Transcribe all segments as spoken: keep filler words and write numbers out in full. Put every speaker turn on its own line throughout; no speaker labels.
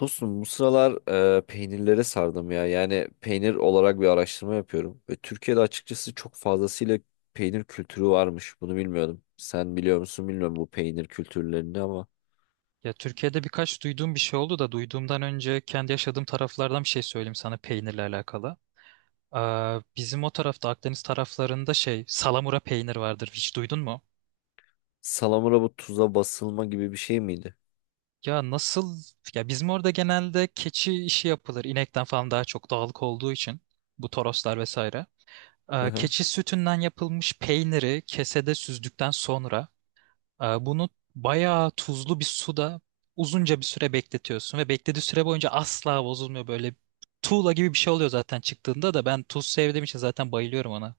Dostum bu sıralar e, peynirlere sardım ya. Yani peynir olarak bir araştırma yapıyorum. Ve Türkiye'de açıkçası çok fazlasıyla peynir kültürü varmış. Bunu bilmiyordum. Sen biliyor musun bilmiyorum bu peynir kültürlerini ama
Ya Türkiye'de birkaç duyduğum bir şey oldu da duyduğumdan önce kendi yaşadığım taraflardan bir şey söyleyeyim sana peynirle alakalı. Aa, bizim o tarafta Akdeniz taraflarında şey salamura peynir vardır. Hiç duydun mu?
salamura bu tuza basılma gibi bir şey miydi?
Ya nasıl? Ya bizim orada genelde keçi işi yapılır. İnekten falan daha çok dağlık olduğu için bu toroslar vesaire.
Hı
Aa,
hı.
keçi sütünden yapılmış peyniri kesede süzdükten sonra Ee, bunu bayağı tuzlu bir suda uzunca bir süre bekletiyorsun ve beklediği süre boyunca asla bozulmuyor, böyle tuğla gibi bir şey oluyor zaten, çıktığında da ben tuz sevdiğim için zaten bayılıyorum ona.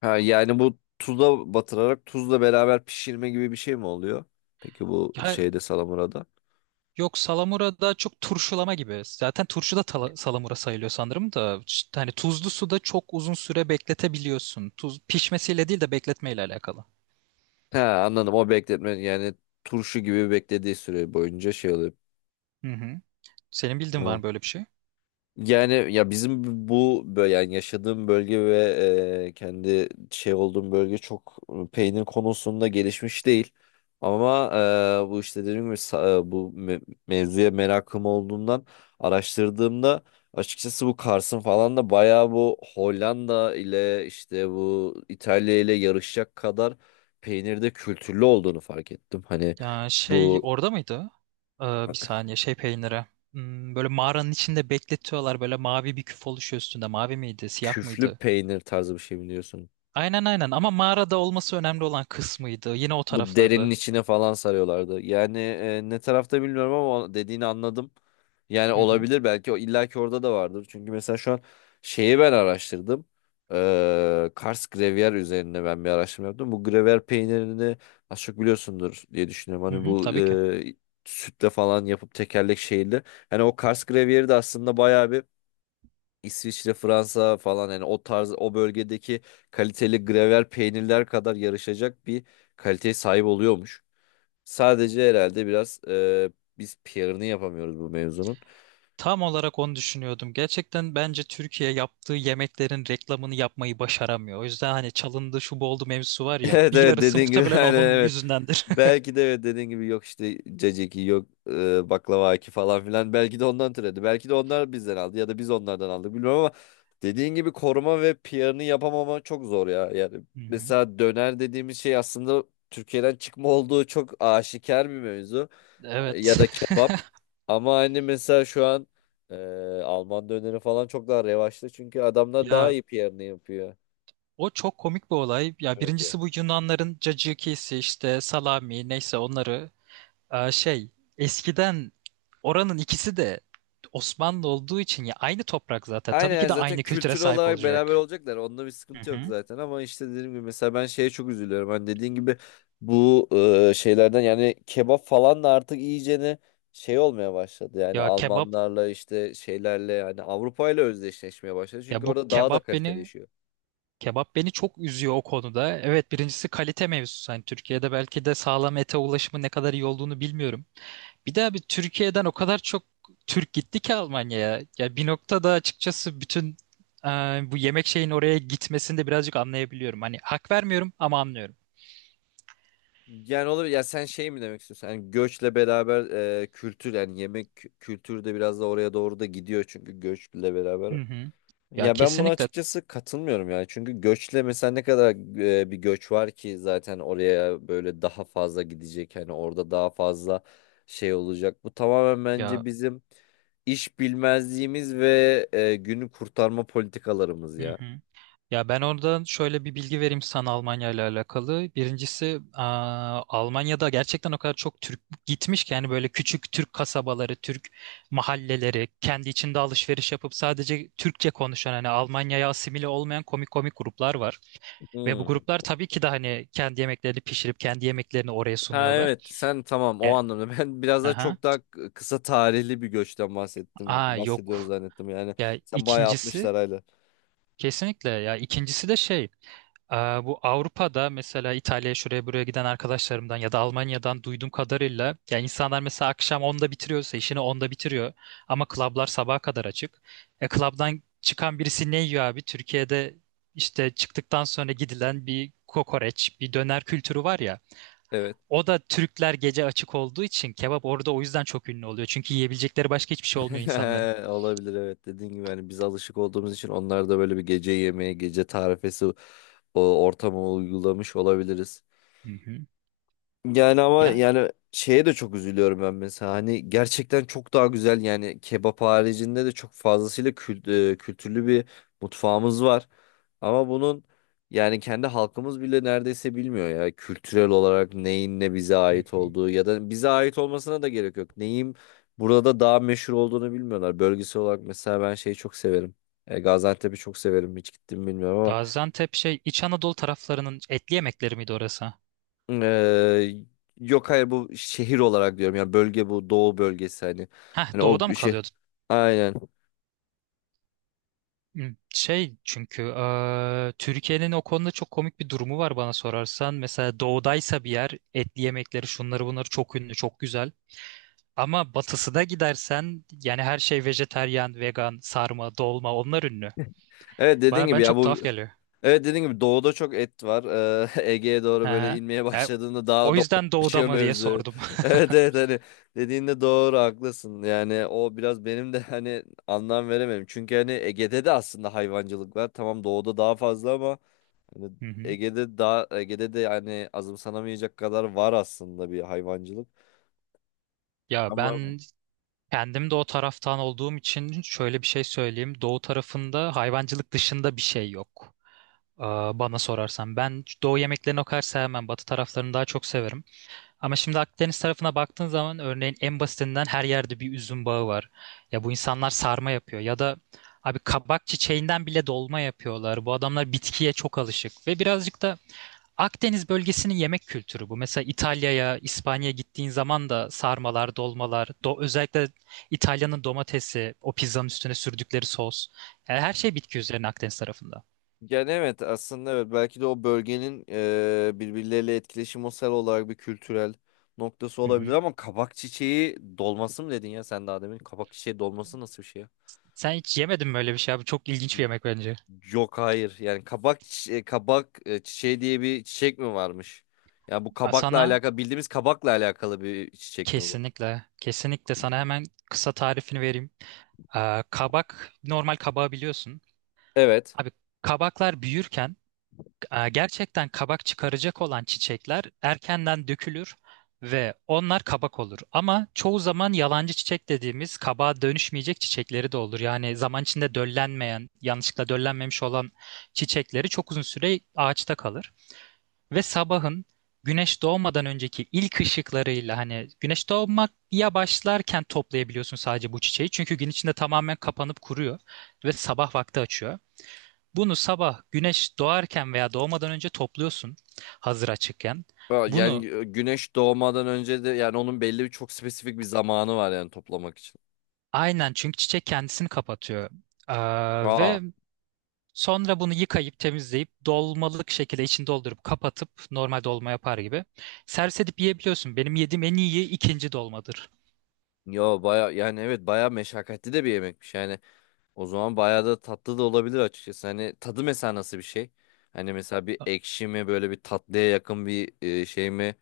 Ha, yani bu tuza batırarak tuzla beraber pişirme gibi bir şey mi oluyor? Peki bu
Ya
şeyde salamurada.
yok, salamura daha çok turşulama gibi. Zaten turşu da tala- salamura sayılıyor sanırım da işte hani tuzlu suda çok uzun süre bekletebiliyorsun. Tuz pişmesiyle değil de bekletmeyle alakalı.
He anladım o bekletme yani turşu gibi beklediği süre boyunca şey
Hı hı. Senin bildiğin var
oluyor.
mı böyle bir şey?
Yani ya bizim bu bö- yani yaşadığım bölge ve e, kendi şey olduğum bölge çok e, peynir konusunda gelişmiş değil. Ama e, bu işte dediğim gibi sa- e, bu me- mevzuya merakım olduğundan araştırdığımda açıkçası bu Kars'ın falan da bayağı bu Hollanda ile işte bu İtalya ile yarışacak kadar peynirde kültürlü olduğunu fark ettim. Hani
Ya şey
bu
orada mıydı? Ee, bir saniye, şey peyniri. Hmm, böyle mağaranın içinde bekletiyorlar, böyle mavi bir küf oluşuyor üstünde. Mavi miydi, siyah
küflü
mıydı?
peynir tarzı bir şey biliyorsun.
Aynen aynen, ama mağarada olması önemli olan kısmıydı. Yine o
Bu derinin
taraflarda.
içine falan sarıyorlardı. Yani e, ne tarafta bilmiyorum ama dediğini anladım. Yani
Hı hı.
olabilir belki o illaki orada da vardır. Çünkü mesela şu an şeyi ben araştırdım. Ee, Kars Gruyère üzerine ben bir araştırma yaptım. Bu Gruyère peynirini az çok biliyorsundur diye düşünüyorum.
Hı
Hani
hı,
bu
tabii ki.
e, sütle falan yapıp tekerlek şeyli. Hani o Kars Gruyère'i de aslında bayağı bir İsviçre, Fransa falan yani o tarz o bölgedeki kaliteli grevel peynirler kadar yarışacak bir kaliteye sahip oluyormuş. Sadece herhalde biraz e, biz P R'ını yapamıyoruz bu mevzunun.
Tam olarak onu düşünüyordum. Gerçekten bence Türkiye yaptığı yemeklerin reklamını yapmayı başaramıyor. O yüzden hani çalındı şu bu oldu mevzusu var ya,
Evet
bir
evet
yarısı
dediğin gibi
muhtemelen
aynen
onun
evet.
yüzündendir.
Belki de evet dediğin gibi yok işte caciki yok e, baklava aki falan filan belki de ondan türedi. Belki de onlar bizden aldı ya da biz onlardan aldık bilmiyorum ama dediğin gibi koruma ve P R'ını yapamama çok zor ya. Yani
Hı hı.
mesela döner dediğimiz şey aslında Türkiye'den çıkma olduğu çok aşikar bir mevzu ya
Evet.
da kebap ama hani mesela şu an e, Alman döneri falan çok daha revaçta çünkü adamlar daha
Ya
iyi P R'ını yapıyor.
O çok komik bir olay. Ya
Evet.
birincisi bu Yunanların cacıkisi işte salami neyse onları e, şey eskiden oranın ikisi de Osmanlı olduğu için ya aynı toprak zaten.
Aynen
Tabii ki
yani
de
zaten
aynı kültüre
kültür
sahip
olarak
olacak.
beraber olacaklar. Onda bir
Hı
sıkıntı yok
hı.
zaten ama işte dediğim gibi mesela ben şeye çok üzülüyorum. Hani dediğin gibi bu e, şeylerden yani kebap falan da artık iyicene şey olmaya başladı. Yani
Ya kebap
Almanlarla işte şeylerle yani Avrupa ile özdeşleşmeye başladı.
ya
Çünkü
bu
orada daha da
kebap beni
kaliteleşiyor.
kebap beni çok üzüyor o konuda. Evet, birincisi kalite mevzusu. Hani Türkiye'de belki de sağlam ete ulaşımı ne kadar iyi olduğunu bilmiyorum. Bir daha bir Türkiye'den o kadar çok Türk gitti ki Almanya'ya. Ya bir noktada açıkçası bütün e, bu yemek şeyin oraya gitmesini de birazcık anlayabiliyorum. Hani hak vermiyorum ama anlıyorum.
Yani olur ya sen şey mi demek istiyorsun? Yani göçle beraber e, kültür yani yemek kültürü de biraz da oraya doğru da gidiyor çünkü göçle beraber.
Hı hı. Ya
Ya ben buna
kesinlikle
açıkçası katılmıyorum yani. Çünkü göçle mesela ne kadar e, bir göç var ki zaten oraya böyle daha fazla gidecek. Hani orada daha fazla şey olacak. Bu tamamen
ya.
bence bizim iş bilmezliğimiz ve e, günü kurtarma politikalarımız
Hı
ya.
hı. Ya ben oradan şöyle bir bilgi vereyim sana Almanya ile alakalı. Birincisi, aa, Almanya'da gerçekten o kadar çok Türk gitmiş ki, yani böyle küçük Türk kasabaları, Türk mahalleleri, kendi içinde alışveriş yapıp sadece Türkçe konuşan, hani Almanya'ya asimile olmayan komik komik gruplar var. Ve bu
Hmm.
gruplar tabii ki de hani kendi yemeklerini pişirip kendi yemeklerini oraya
Ha
sunuyorlar.
evet sen tamam o
E,
anlamda. Ben biraz daha
aha.
çok daha k- kısa tarihli bir göçten
Aa
bahsettim. Bahsediyoruz
Yok.
zannettim yani.
Ya
Sen bayağı
ikincisi
altmışlar hala.
kesinlikle ya ikincisi de şey aa, bu Avrupa'da mesela İtalya'ya şuraya buraya giden arkadaşlarımdan ya da Almanya'dan duyduğum kadarıyla, ya insanlar mesela akşam onda bitiriyorsa işini onda bitiriyor, ama klablar sabaha kadar açık. E, klabdan çıkan birisi ne yiyor abi? Türkiye'de işte çıktıktan sonra gidilen bir kokoreç, bir döner kültürü var ya.
Evet.
O da Türkler gece açık olduğu için kebap orada o yüzden çok ünlü oluyor. Çünkü yiyebilecekleri başka hiçbir şey olmuyor insanların.
Olabilir evet dediğin gibi hani biz alışık olduğumuz için onlar da böyle bir gece yemeği, gece tarifesi o ortama uygulamış olabiliriz.
Hı hı.
Yani ama
Yani.
yani şeye de çok üzülüyorum ben mesela hani gerçekten çok daha güzel yani kebap haricinde de çok fazlasıyla kült e, kültürlü bir mutfağımız var. Ama bunun yani kendi halkımız bile neredeyse bilmiyor ya kültürel olarak neyin ne bize
Hı
ait
hı.
olduğu ya da bize ait olmasına da gerek yok. Neyin burada daha meşhur olduğunu bilmiyorlar. Bölgesel olarak mesela ben şeyi çok severim. E, Gaziantep'i çok severim hiç gittim mi bilmiyorum ama
Gaziantep şey İç Anadolu taraflarının etli yemekleri miydi orası?
Ee, yok hayır bu şehir olarak diyorum yani bölge bu doğu bölgesi hani
Heh,
hani o
doğuda mı
şey
kalıyordu?
aynen
Hmm, şey çünkü eee, Türkiye'nin o konuda çok komik bir durumu var bana sorarsan. Mesela doğudaysa bir yer, etli yemekleri şunları bunları çok ünlü, çok güzel. Ama batısına gidersen yani her şey vejetaryen, vegan, sarma, dolma onlar ünlü.
evet dediğin
Bana ben
gibi ya
çok
bu
tuhaf geliyor.
evet dediğin gibi doğuda çok et var. Ee, Ege'ye doğru böyle inmeye
He.
başladığında
O
daha da
yüzden doğuda
otlaşıyor
mı diye
mevzu.
sordum.
Evet evet hani dediğinde doğru haklısın yani o biraz benim de hani anlam veremem çünkü hani Ege'de de aslında hayvancılık var tamam doğuda daha fazla ama hani
Hı hı.
Ege'de daha Ege'de de yani azımsanamayacak kadar var aslında bir hayvancılık.
Ya
Ama
ben kendim de o taraftan olduğum için şöyle bir şey söyleyeyim. Doğu tarafında hayvancılık dışında bir şey yok. Aa, Bana sorarsan ben doğu yemeklerini o kadar sevmem. Batı taraflarını daha çok severim. Ama şimdi Akdeniz tarafına baktığın zaman örneğin en basitinden her yerde bir üzüm bağı var. Ya bu insanlar sarma yapıyor ya da abi kabak çiçeğinden bile dolma yapıyorlar. Bu adamlar bitkiye çok alışık ve birazcık da Akdeniz bölgesinin yemek kültürü bu. Mesela İtalya'ya, İspanya'ya gittiğin zaman da sarmalar, dolmalar, do özellikle İtalya'nın domatesi, o pizzanın üstüne sürdükleri sos. Yani her şey bitki üzerine Akdeniz tarafında.
yani evet aslında evet belki de o bölgenin e, birbirleriyle etkileşimsel olarak bir kültürel noktası
Hı
olabilir
hı.
ama kabak çiçeği dolması mı dedin ya sen daha demin? Kabak çiçeği dolması nasıl bir şey ya?
Sen hiç yemedin mi öyle bir şey abi? Çok ilginç bir yemek bence.
Yok hayır yani kabak çi- e, kabak e, çiçeği diye bir çiçek mi varmış? Yani bu
Aa,
kabakla
Sana
alakalı bildiğimiz kabakla alakalı bir çiçek mi bu?
kesinlikle, kesinlikle sana hemen kısa tarifini vereyim. Aa, kabak, normal kabağı biliyorsun.
Evet.
Abi kabaklar büyürken, E, gerçekten kabak çıkaracak olan çiçekler erkenden dökülür ve onlar kabak olur. Ama çoğu zaman yalancı çiçek dediğimiz kabağa dönüşmeyecek çiçekleri de olur. Yani zaman içinde döllenmeyen, yanlışlıkla döllenmemiş olan çiçekleri çok uzun süre ağaçta kalır. Ve sabahın güneş doğmadan önceki ilk ışıklarıyla, hani güneş doğmak ya başlarken toplayabiliyorsun sadece bu çiçeği. Çünkü gün içinde tamamen kapanıp kuruyor ve sabah vakti açıyor. Bunu sabah güneş doğarken veya doğmadan önce topluyorsun, hazır açıkken.
Ha,
Bunu
yani e, güneş doğmadan önce de yani onun belli bir çok spesifik bir zamanı var yani toplamak için.
aynen, çünkü çiçek kendisini kapatıyor. Ee,
Aa.
ve sonra bunu yıkayıp temizleyip dolmalık şekilde içini doldurup kapatıp normal dolma yapar gibi servis edip yiyebiliyorsun. Benim yediğim en iyi ikinci dolmadır.
Yo baya yani evet baya meşakkatli de bir yemekmiş yani o zaman baya da tatlı da olabilir açıkçası hani tadı mesela nasıl bir şey hani mesela bir
A-
ekşi mi böyle bir tatlıya yakın bir e, şey mi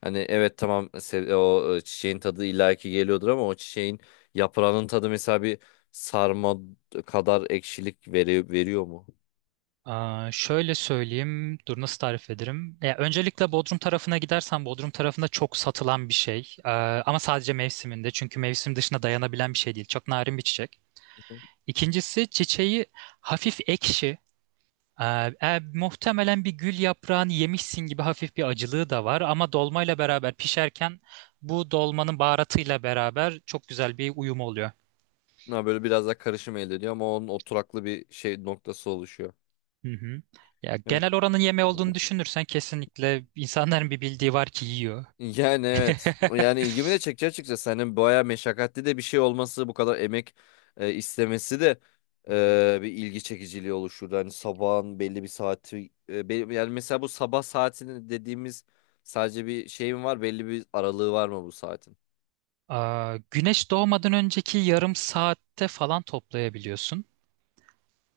hani evet tamam se- o e, çiçeğin tadı illaki geliyordur ama o çiçeğin yaprağının tadı mesela bir sarma kadar ekşilik veriyor, veriyor mu?
Aa, şöyle söyleyeyim. Dur, nasıl tarif ederim? Ya, öncelikle Bodrum tarafına gidersen Bodrum tarafında çok satılan bir şey. Ee, ama sadece mevsiminde. Çünkü mevsim dışında dayanabilen bir şey değil. Çok narin bir çiçek.
Hı.
İkincisi, çiçeği hafif ekşi. Ee, e, Muhtemelen bir gül yaprağını yemişsin gibi hafif bir acılığı da var. Ama dolmayla beraber pişerken bu dolmanın baharatıyla beraber çok güzel bir uyum oluyor.
Ha, böyle biraz daha karışım elde ediyor ama onun oturaklı bir şey noktası oluşuyor.
Hı hı. Ya
Evet.
genel oranın yemeği olduğunu düşünürsen kesinlikle insanların bir bildiği var ki yiyor.
Yani evet.
Hı
Yani ilgimi de çekici açıkçası. Hani bayağı meşakkatli de bir şey olması, bu kadar emek e, istemesi de
hı.
e, bir ilgi çekiciliği oluşturdu. Hani sabahın belli bir saati e, be- yani mesela bu sabah saatini dediğimiz sadece bir şey mi var? Belli bir aralığı var mı bu saatin?
Aa, güneş doğmadan önceki yarım saatte falan toplayabiliyorsun.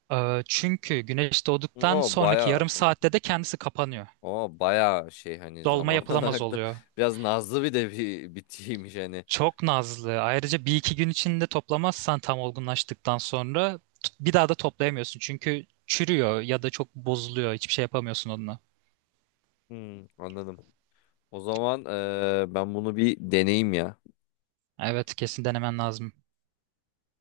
Aa, çünkü güneş doğduktan
O
sonraki
bayağı
yarım
hani
saatte de kendisi kapanıyor.
o bayağı şey hani
Dolma
zaman
yapılamaz
olarak da
oluyor.
biraz nazlı bir de bir bitiymiş hani.
Çok nazlı. Ayrıca bir iki gün içinde toplamazsan tam olgunlaştıktan sonra t- bir daha da toplayamıyorsun. Çünkü çürüyor ya da çok bozuluyor. Hiçbir şey yapamıyorsun onunla.
Hmm, anladım. O zaman e, ben bunu bir deneyeyim ya.
Evet, kesin denemen lazım.